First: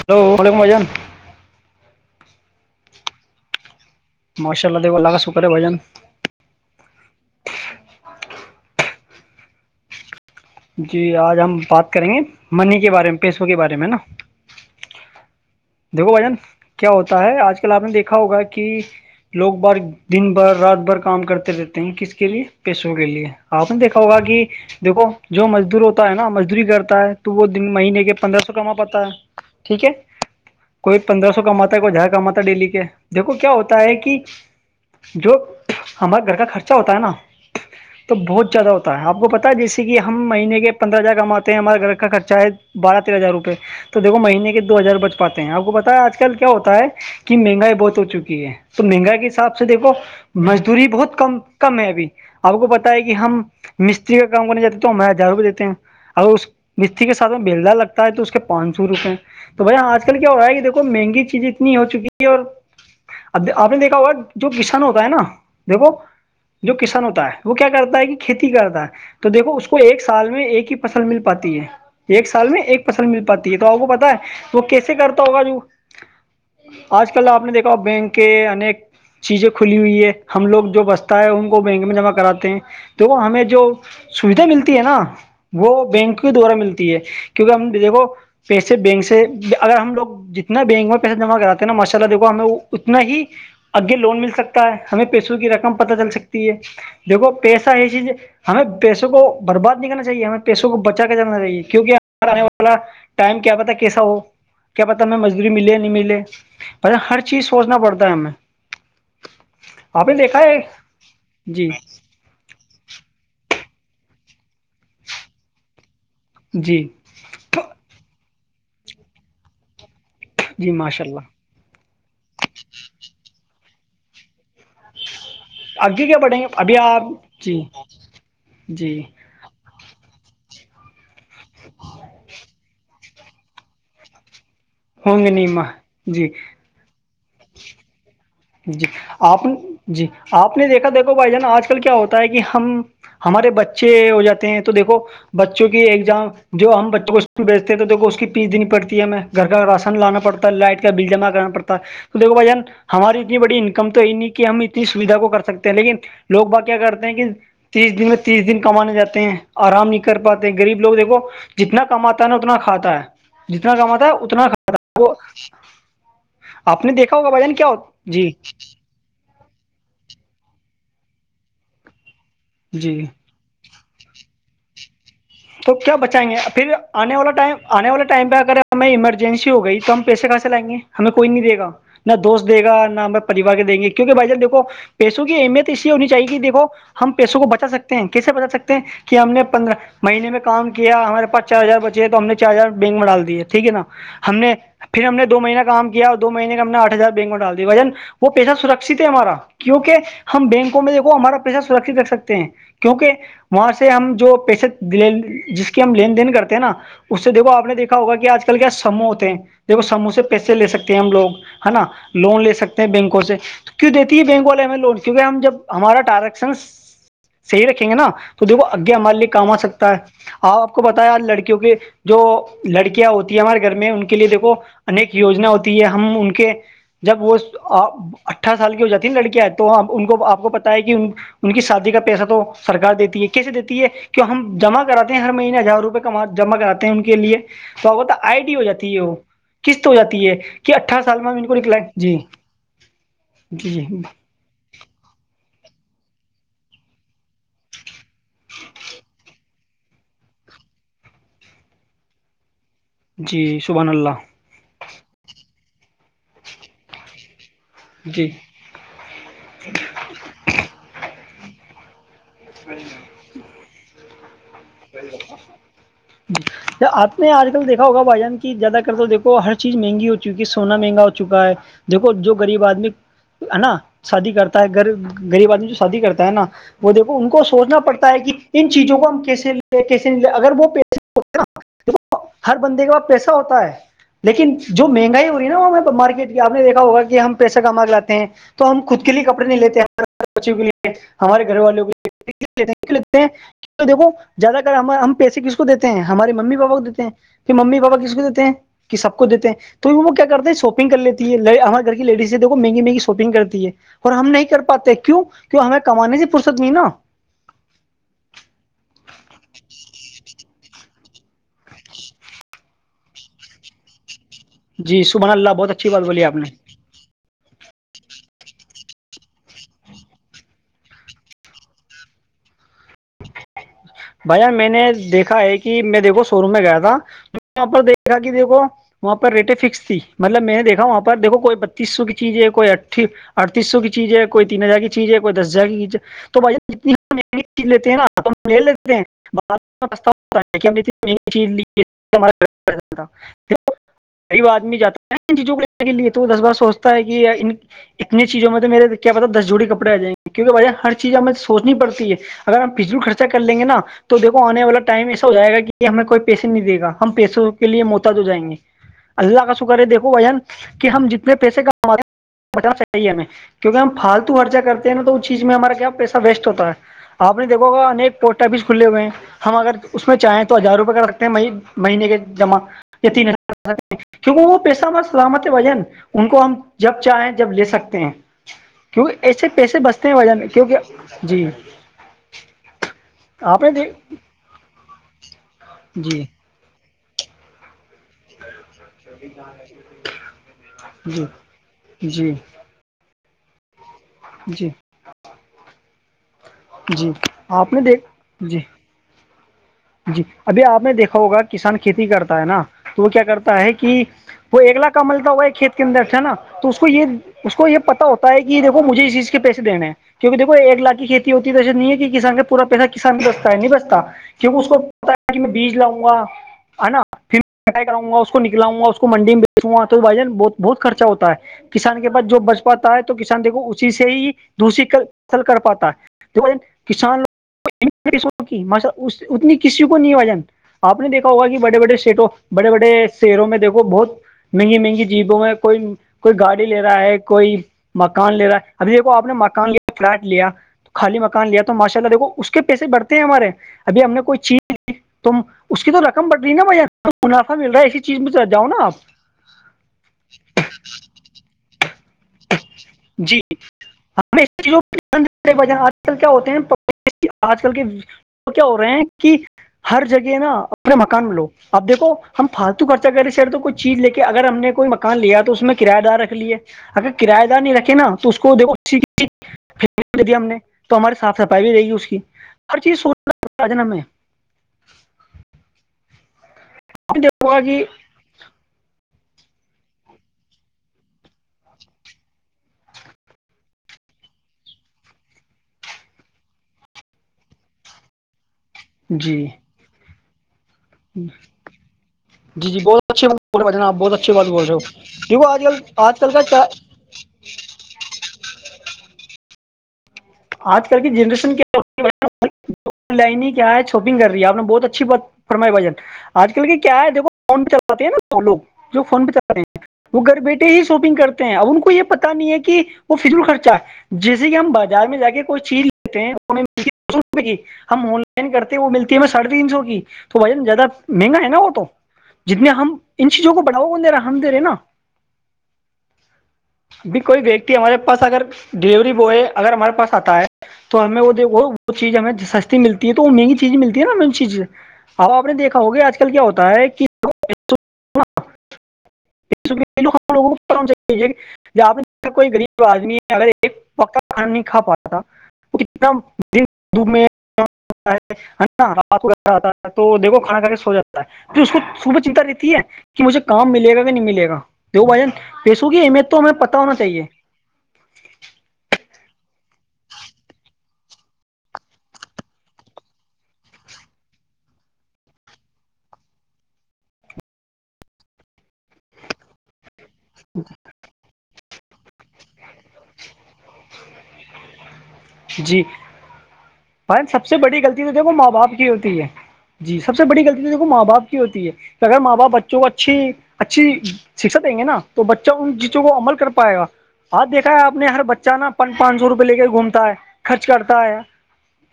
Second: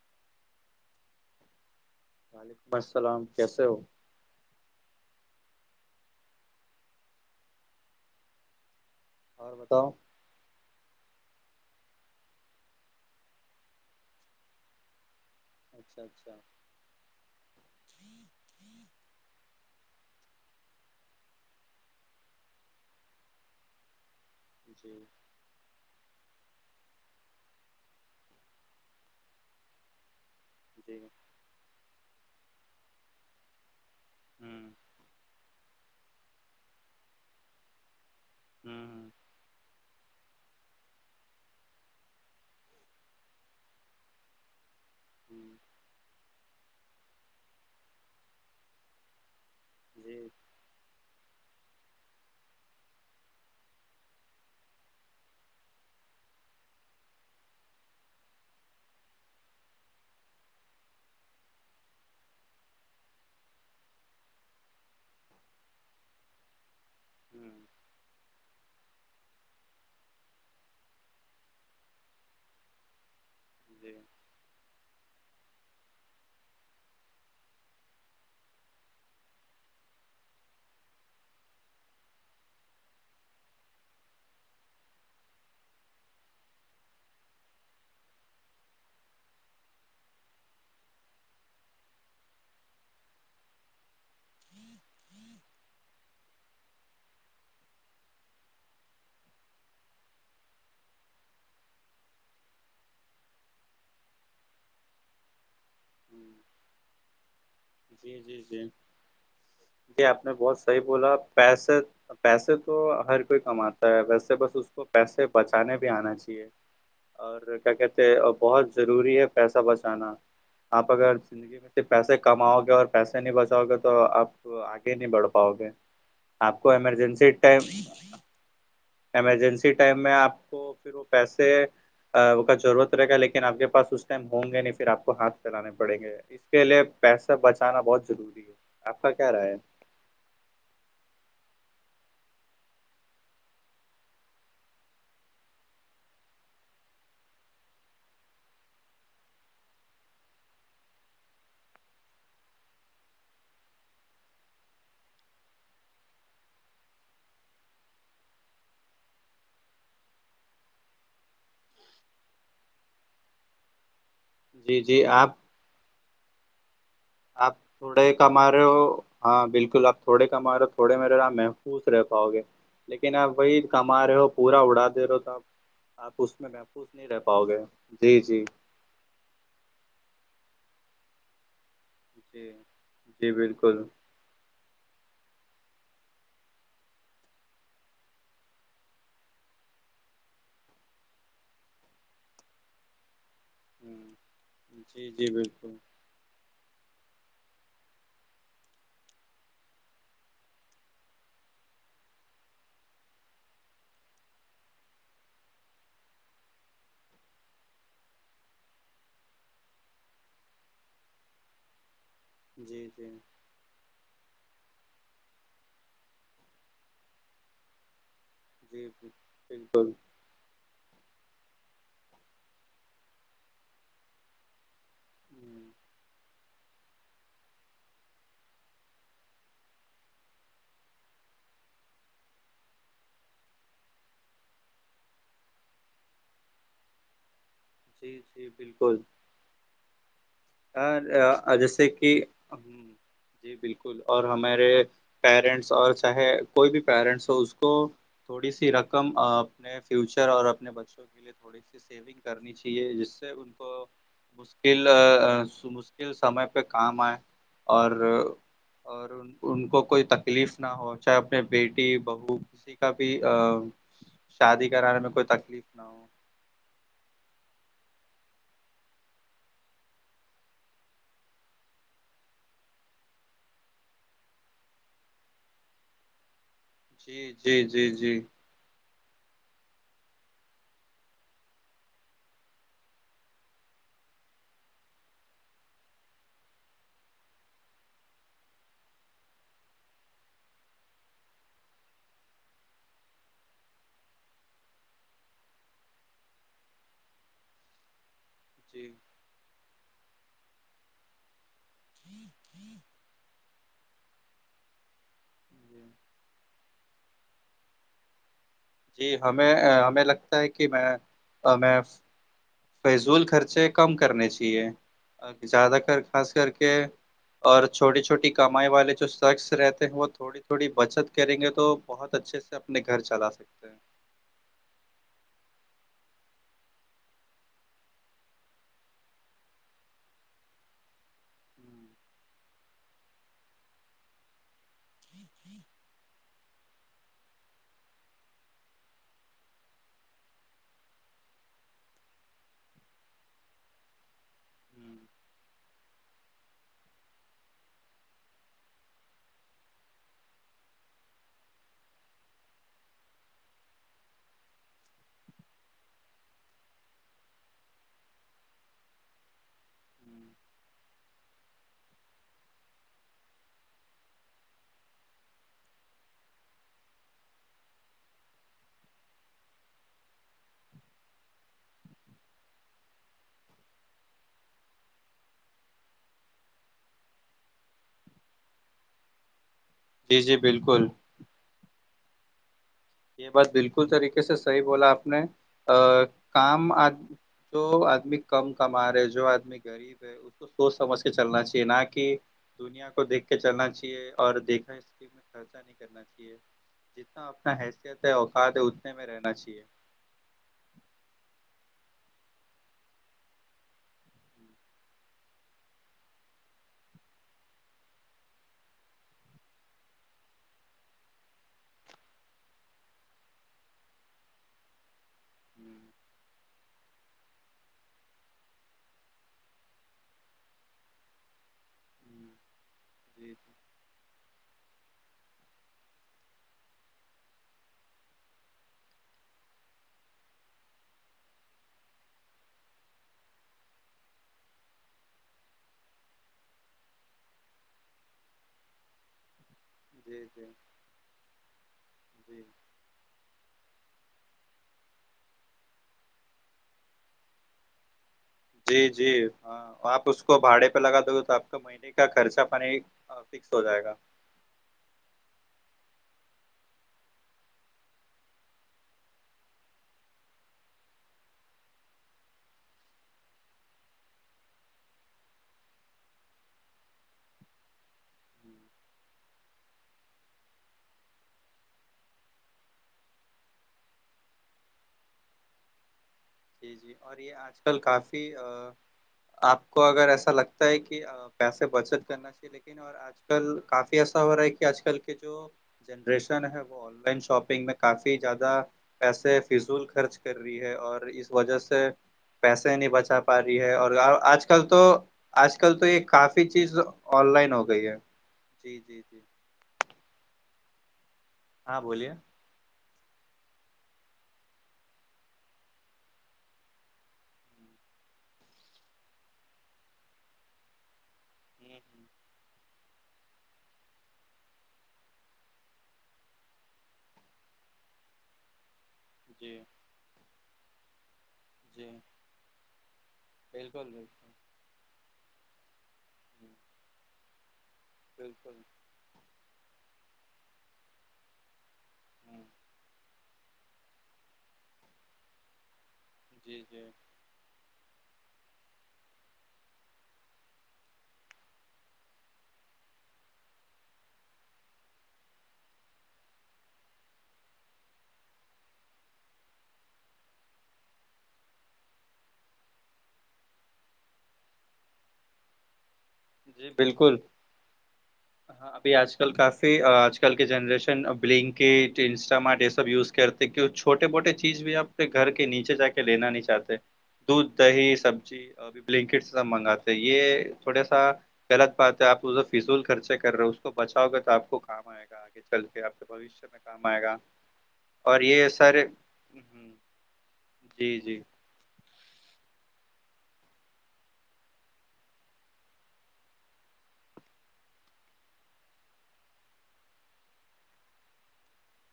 Hello وعلیکم مھجان وعلیکم السلام کیسے ہو ماشاء اللہ دیکھ لگا سکے بجن اور بتاؤ جی آج ہم بات کریں گے منی کے بارے میں پیسوں کے بارے میں نا اچھا دیکھو بھجن اچھا کیا ہوتا ہے آج کل آپ نے دیکھا ہوگا کہ لوگ بار دن بھر رات بھر کام کرتے رہتے ہیں کس کے لیے پیسوں کے لیے آپ نے دیکھا ہوگا کہ جی دیکھو جو مزدور ہوتا ہے نا مزدوری کرتا ہے تو وہ دن مہینے کے پندرہ سو کما پاتا ہے ٹھیک ہے جی کوئی ہوں پندرہ سو کماتا ہے کوئی ہزار کماتا ہے ڈیلی کے دیکھو کیا ہوتا ہے کہ ہوں جو ہمارے گھر کا خرچہ ہوتا ہے نا تو بہت زیادہ ہوتا ہے ہوں آپ کو پتا ہے جیسے کہ ہم مہینے کے پندر ہزار کماتے ہیں ہمارا گھر کا خرچہ ہے بارہ تیرہ ہزار روپئے تو دیکو مہینے کے ہزار بچ پاتے ہیں آپ جی کو پتا آج کل کیا ہوتا ہے کہ مہنگائی بہت ہو چکی ہے تو مہنگائی کے حساب سے سے دیکھو مزدوری بہت کم کم ہے ابھی آپ کو پتا ہے کہ ہم مستری کا کام کرنے جاتے ہمیں ہزار روپئے دیتے ہیں اگر اس مستھی کے سھ میں بیلدا لگتا ہے تو اس کے پانچ سو روپئے تو بھ آج کل کیا ہوا ہے کہ دیکو مہنگی چیزیں اتنی ہو چکی ہے اور اب آپ نے دیکھا ہوگا جو کسن ہوتا ہے نا دیکھو جو کسان ہوتا ہے ہوں وہ کیا کرتا ہے کہ کھیتی کرتا ہے تو دیکھو اس کو ایک سال میں ایک ہی فصل مل پاتی ہے ایک سال میں ایک فصل مل پاتی ہے تو آپ کو جی پتا ہے وہ کیسے کرتا ہوگا جو آج کل آپ نے دیکھا بینک کے انیک چیزیں کھلی ہوئی ہے ہم لوگ جو بستا ہے ان کو بینک میں جمع کراتے ہیں تو وہ ہمیں جو سویدھا ملتی ہے نا وہ بینک کے دوارا ملتی ہے کیونکہ ہم دیکھو پیسے بینک سے اگر ہم لوگ جتنا بینک میں پیسہ جمع کراتے ہیں نا مسالہ دیکھو ہمیں اتنا ہی اگے لون مل سکتا ہے ہمیں پیسوں کی رقم پتہ چل سکتی ہے دیکھو پیسہ یہ چیز ہمیں پیسوں کو برباد نہیں کرنا چاہیے ہمیں پیسوں کو بچا کر جانا چاہیے کیونک آنے والا ٹائم کیا پتا کیسا ہو کیا پتا ہمیں مزدوری ملے یا نہیں ملے ہوں پ ہر چیز سوچنا پڑتا ہے جی ہمیں جی جی جی آپ نے بہت صحیح بولا جی پیسے پیسے تو ہر کوئی کماتا ہے ویسے بس اس کو پیسے بچانے بھی آنا چاہیے جی اور کیا کہتے ہیں بہت ضروری ہے پیسہ بچانا جی آپ ماشاء اگر اللہ زندگی میں صرف پیسے کماؤ گے اور پیسے نہیں بچاؤ گے تو آپ تو آگے نہیں بڑھ پاؤ گے آگے کیا بڑھیں گے آپ کو ابھی ایمرجنسی ٹائم جی جی ایمرجنسی ٹائم میں آپ کو پھر وہ پیسے کا ضرورت رہےا لیکن آپ کے پس اس ٹائم ہوں گے نہیں پھر آپ کو ہوں گے ہاتھ نہیں ماں پھیلانے پڑیں گے جی اس کے لیے پیسے بچانا بہت ضروری ہے جی کا کیا آپ رائے ہے جی آپ نے دیکھا دیکھو بھائی جان آج کل کیا ہوتا ہے کہ ہم ہمارے بچے ہو جاتے ہیں تو دیکھو بچوں کی ایگزام جو ہم بچوں کو اس بیچتے تھ تو اس کی پیس دینیڑتی ہے ہمیں گھر کا راشن لانا پڑتا ہے لائٹ بل جمع کرنا پڑتا ہے تو دیکھو بھائیان ہماری تو بڑی انکم تو یہ نہیں کہ ہم اتنی سویدھا کو کر سکتے ہیں لیکن لوگ با کیا کرتے ہیں کہ تیس دن میں تیس دن کمانے جاتے ہیں آرام نہیں کر پاتے غریب لوگ دیکھو جتنا کماتا ہے نا اتنا کھاتا ہے جتنا کماتا ہے اتنا جی اتناھ جی وہ آپ آپ نے دیکھا ہوگا بھ جان آپ کیا ہو تھوڑے جی کما رہے ہو ہاں بالکل آپ تھوڑے کما رہے ہو تھوڑے میرے ر محفوظ رہ پاؤ گے جی لیکن آپ وہی کما رہے ہو پورا اڑا دے رہے ہو آپ تو کیا آپ بچائیں گے اس میں پھر محفوظ نہیں آنے رہ والا پاؤ ٹائم گے آنے والے جی ٹائم پہ جی اگر ہم ایمرجنسی ہو گئی تو ہم پیسے کہاں سے لائیں گے ہمیں کوئی نہیں دےا نہ دوست جی دے گا نہ ہم جی پریوار کے دیں بالکل گے کیونکہ بھائی جل دیکو پیسوں کی اہمیت اس لیے ہونی چاہیے کہ دیکو ہم پیسوں کو بچا سکتے ہیں کیسے بچا سکتے ہیں کہ ہم نے پندرہ مہینے میں کام کیا ہمارے پاس چار ہزار بچے تو ہم نے چار ہزار بینک میں ڈال دیے ٹھیک ہے نا ہ ہم نے پھر جی ہم نے جی دو مہینہ بالکل کام کیا دو مہینے کا ہم نے آٹھ ہزار بینک میں ڈال دیا بجن وہ پیسہ سرکشت ہے ہمارا کیونکہ ہم بینکوں میں دیکھو ہمارا پیسہ سرکت رکھ سکتے ہیں کیونکہ وہاں سے ہم جو پیسے جس کی ہم لین دین کرتے ہیں نا اس سے دیکو آپ نے دیکا ہوا کہ آج کل کیا سموہ ہوتے ہیں دیکو سموہ سے پیسے لے سکتے ہیں ہم لوگ ہے نا لون لے سکتے جی ہیں جی بینکوں سے کی دیتی ہے بینک والے ہمیں لون کیونکہ ہم جب ہمارا ٹرزیکشن صحی رکھیں گے نا تو دھو جی آگے ہم م لے کام آ سکتا بالکل ہے آپ آپ کو بتایا یار لڑکیوں کے جو لڑکیاں ہوتی ہے ہمارے گھر میں ان کے لیے دیکھو انیک یجنا ہ ہوتی ہے ہم ان کے جب وہ اٹھا سال کی جتین لڑکیاںئے تو ان کو آ کو پت ہے کہ ان کی شادی کا پیسہ تو سرار دیتی ہے کیسے دیتی ہے کہ ہم جمع کراتے ہیں ہر مہینے ہزار روپئے کما جمع کراتے ہیں ان کے لیے تو ہوتا جی آئی جی ڈی ہو جاتی ہے وہ قسط ہو جاتی ہے کہ اٹھارہ سال میں ہم ان کو ہ نکلائیں جیسے جی کہ ہ جی بالکل اور ہمارے پیرنٹس اور چاہے کوئی بھی پیرنٹس تو اس کو تھوڑی سی رقم اپنے فیوچر اور اپنے بچوں کے لیے تھوڑی سی سیونگ کرنی چاہیے جس سے جی ان کو سبحان اللہ مشکل مشکل سمے پہ کام آئے اور جی اور ان ان کو کوئی تکلیف نہ ہو چاہے اپنے بیٹی بہو کسی کا بھی ا شادی کرانے میں کوئی تکلیف نہ ہو ج آپ نے آج کل دیکھا ہوگا بھائی جان کی زیادہ کر تویکھو ہر چیز مہنگی ہو چک ہے سونا مہنگا ہو چکا ہے دیکھو جو غریب آدمی ہے نا شادی کرتا ہے گب غریب آدمی جو شادی کرتا ہے نا وہ دیکھو ان جی کو جی سوچنا جی پڑتا جی ہے کہ ان چیزوں کو ہم کیسے لے کیسے لے اگر وہ پیسے دیک ہر بندے کے بعس پیسہ ہوتا ہے لیکن جو مہنگائی ہو رہی نا وہ مارکیٹ کی آپ نے دیکھا ہوگا کہ ہم پیسہ کما کر لاتے ہیں تو ہم خود کے لیے کپڑے نہیں لیتے ہمے بچیوں کے لیے ہمارے گھر والوں کے لیے لگتے ہیں دیکھو زیادہ کر ہم ہم پیسے کس کو دیتے ہیں ہمارے ممی پاپا کو دیتے ہیں کہ ممی پاپا کس کو دیتے ہیں جی کہ سب کو دیتے ہیں تو وہ کیا کرتے ہیں شاپنگ کر لیتی ہے ہمارے گھر کی لیڈیز ہےیکھ مہگی مہنی شاپنگ کرتی ہے اور ہم نہیں کر پاتے کیوں کیوں ہمیں جی کمانانی فرصت مینا جی ہمیں ہمیں لگتا ہے کہ میں ہمیں [inaudible] فیضول خرچے کم کرنے چاہیے جی سبحان اللہ بہت زیادہ اچھی تر بات بولی خاص آپ کر نے کے اور چھوٹی چھوٹی کمائی والے جو شخص رہتے ہیں وہ تھوڑی تھوڑی بچت کریں گے تو بہت اچھے سے اپنے گھر چلا سکتے ہیں بھیا میں نے دیکھا ہے کہ میں دیکھو شو روم میں گیا تھا وہاں پر دیکھا کہ دیکھو وہاں پر ریٹیں فکس تھی مطلب میں نے دیکھا وہاں پر دیکھو کوئی ہوں بتیس سو کی چیز ہے کوئی ا ٹھیک اڑتیس سو کییز ہے کوئی تین ہزار کی چیز ہے کوئی دس ہزار کی چیز ہے تو بھ جتنیی لیتے ہیں نا تو مل لی چیز لی ہم [inaudible] غریب آدمی ہوں جاتا ہے ان چیزوں کو لینے کے لیے تو وہ دس بار سوچتا ہے کہ اتنی چیزوں میں تویرے کیا پتا دس جوڑی کپڑے آ جائیںے کیونکہجہ ہر چیز ہمیں سوچنی پڑتی ہے اگر ہم پچھل خرچ کر لیں گے تو دیکھو آنے والا ٹائم ایسا ہو جائے گا کہ ہمیں کوئی پیسے نہیں دے گا ہم پیسوں کے لیے محتاد ہو جائیں گے اللہ کا شکر ہے دیکھو ہوں۔ وین کہ ہم جتنے پیسے کماے ہیں بتانا چاہیے ہمیں کیونکہ ہم فالتو خرچہ کرتے ہیں نا تو اس چیز میں ہمارا کیا پیسہ ویسٹ ہوتا ہے آپ نے دیکو گا بس کھلے ہوئے ہیں ہم اگر اس میں چاہیں تو ہزار روپئے کا رکھتے ہیں مہینے کے جمع یہ تین کیونکہ وہ پیشہامہ سلامت ہے وجن ان کو ہم جب چاہیں جب لے سکتے ہیں کیوں ایسے پیسے بچتے ہیں جی وجہ جی میں کیونکہ بالکل جی یہ بات آپ نے بالکل دیکھ طریقے سے صحیح بولا آپ نے جی کام آ تو آدمی کم کما رہے جو آدمی غریب ہے اس کو سوچ سمجھ کے جی چلنا چاہیے نہ کہ جی دنیا کو دیکھ کے چلنا چاہیے اور جی دیکھا اسک میں خرچہ نہیں کرنا چاہیے جی جتنا اپنا آپ نے حیثیت دیکھ ہے اوقات جی ہے اتنے میں رہنا چاہیے جی ابھی آپ نے دیکھا ہوگا کسان کھیتی کرتا ہے نا تو وہ کیا کرتا ہے کہ جی وہ اگلا کمل تو وہ کھیت کے اندر سے نا تو اس کو یہ اس کو یہ پتا ہوتا ہے کہ دھو مجھے اس چیز کے پیسے دینے ہیں کیونکہ دیکو ایک لاکھ کی کھیتی ہوتی توے نہیں ہے کہ کسان کا پورا پیسہ کسان بھی بستا ہے نہیں بستا کیونکہ اس کو پتا ہے کہ میں بیج لاؤں گا ہے نا پھر میں کٹائی کراؤ گا اس کو نکلاؤں گا اس کو منڈی میں بیچوںا تو بھائی جان بہت بہت خرچہ ہوتا ہے کسان کے پاس جو بچ پاتا ہے تو جی کسان دیکھو اسی سے ہی دوری قتل کر پاتا ہے کسانش اتنی کسی کو نہیں ہے وجن آپ نے دیکھا ہوگا کہ بڑے بڑے شیٹوں بڑے بڑے شہروں میں دیکھو بہت مہنگی مہنگی جیبوں میں کوئی کوئی گاڑی لے رہا ہے کوئی مکان لے رہا ہے ابھی دیکو آپ نے مکان لیا فلیٹ جی لیا خالی مکان لیا تو ماشاء اللہ دیکو جی اس کے پیسے بڑھتے ہیں ہمارے ابھی ہم نے کوئی چیز کی ت اس کی تو رقم بڑھ رہی نا بھ منافع مل رہا ہے ایسی چیزج جا جی جی ہاں آپ اس کو بھاڑے پہ لگا دو گے تو آپ کو مہینے کا خرچہ پانی ہاں فکس ہو جائے گا جہ آج کل کیا ہوتے ہیں آج کل کے تو کیا ہو رہے ہیں کہ ہر جگہ نا اپنے مکان میں لو اب دیکو ہم فالتو خرچہ کریںے شر تو کوئی چیز لے کے اگر ہم نے کوئی مکان لیا تو اس میں کرایہ دار رکھ لیے اگر کرایہ دار نہیں رکھے نا تو اس کو دیکھو اسی دیا ہم نے تو ہماری صاف صفائی بھی رہے گی اس کی ہر چیز سوچنا ہمیں جی جی آپ اور نے یہ دیکھا آج ہوگا کل کہ کافی آپ کو اگر ایسا لگتا ہے کہ پیسے بچت کرنا چاہیے لیکن اور آج کل کافی ایسا ہو رہا ہے کہ آج کل کے جو جنریشن ہے وہ آن لائن شاپنگ میں کافی زیادہ جی پیسے فضول خرچ کر رہی ہے اور اس وجہ سے جی پیسے جی نہیں بہت بچا اچھی بات پا رہی بول رہے ہو ہے بھائی جان اور آپ بہت اچھی آج بات بول کل رہے ہو تو دیکھو آج کل تو یہ آج کل کافی کا چیز آن لائن ہو گئی ہے جی جی جی آج کل کی جنریشن کیا ہاں ہوتی ہے بولیے لائن ہی کیا ہے شاپنگ کر رہی ہے آپ نے بہت اچھی بات فرمائی بھجن آج کل کی کیا ہے دیکو فون پہ چلاتے ہیں نا وہ لوگ جو فون پہ چلاتے ہیں وہ گھر بیٹھے ہی شاپنگ کر ہیں اب ان کو یہ پتا نہیں ہے کہ وہ فضول خرچہ جیسے کہ ہم بازار میں جاے کوئی چیز لیتے ہیں ہمیں ملتی ہے دو سو روپئے کی ہم آن لائن کرتے ہیں وہ ملتی ہے ہمیں ساڑھے جی تین سو کی تو بھائی ج زیادہ مہنگا ہے نا وہ تو جی جتنے ہم ان چیزوں کو بڑاؤو بالکل بالکل کو دے رہا دے رہے نا ہوں، ابھی کوئی ویکتی ہمارے پاس اگر بالکل ڈیلیوری بوائے اگر ہمارے پاس آتا ہے تو ہمیں وہ د وہ چیز ہمیں ہ سستی ملتی تو مہنگی چیزیں ملتی ہے نا ان چیز سے اب آپ نے دیکھا ہوگے آج کل کیا ہوتا ہے کہ ہاں لگ ہم سےیے کہ جہپ کوئی غریب آدمی ہے اگر ایک پکا پ نہیں کا پاتا انا دن میں تا ہے تو دیکھو کھانا کھا کے سو جاتا ہے پھر اس کو صبح چنتا رہتی ہے کہ مجھے کام ملے گا کہ نہیں ملے گا دیو بھائیجن پیسوں کی اہمیت تو ہمیں جی پتہ ہونا بالکل چاہیے ہاں ابھی آج کل کافی آج کل کے جنریشن بلنکٹ انسٹ مارٹ یہ سب یوز کرتے کی چھوٹے موٹے چیز بھی آنے گھر کے نیچے جا کے لینا نہیں چاہتے دودھ دہی سبزی اوربھی بلینکٹ سب منگاتے ہیں یہ تھوڑے غط بات ہے آپ فضول خرچے کر رہے ہو اس کو بچاؤ گے تو آپ کو کام آئے گا چلتے آپ سے بھشیہ میں کام آئے ب گا سب سے بڑی غلطی تو اور دیکھو یہ ماں باپ سارے کی ہوتی ہے ہوں، جی سب سے بڑی غلطی تو دیکھو جی ماں جی باپ کی ہوتی ہے کہ اگر ماں باپ بچوں کو اچھی اچھی شکشا دیں گے نا تو بچہ ان چیزوں کو عمل کر پائے گا ہاں دھا ہے آپ نے ہر بچہ نا پچ پانچ سو روپے لے کے گھومتا ہے خرچ کرتا ہے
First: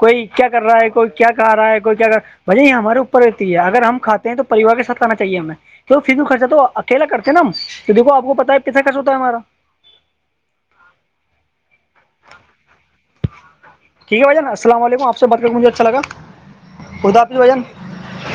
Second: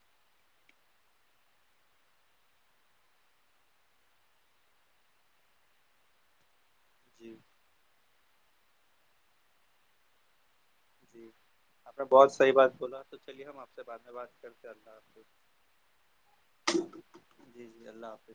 کوئی کیا کر رہا ہے کوئی کیا کہا رہا ہے کوئی کیا وج یہ ہمارے اوپر رہتی ہے اگر ہم کھات ہیں تو پریوار کے سھ آنا چاہیے ہمیں فھر خرچہ تو کھیلا کرتے جی ہیں نا ہم تو دھو آپ کو پتا ہے پتس کس ہوتا ہے ہمارا جی آپ نے بہت صحیح بات بولا تو چلیے ہم آپ سے بعد میں ٹھیک ہے بات بھائین کرتے ہیں، السلام اللہ علیکم آپ سے حافظ بات کر کے مجھے اچھا لا بدا آپج بھن جی جی اللہ حافظ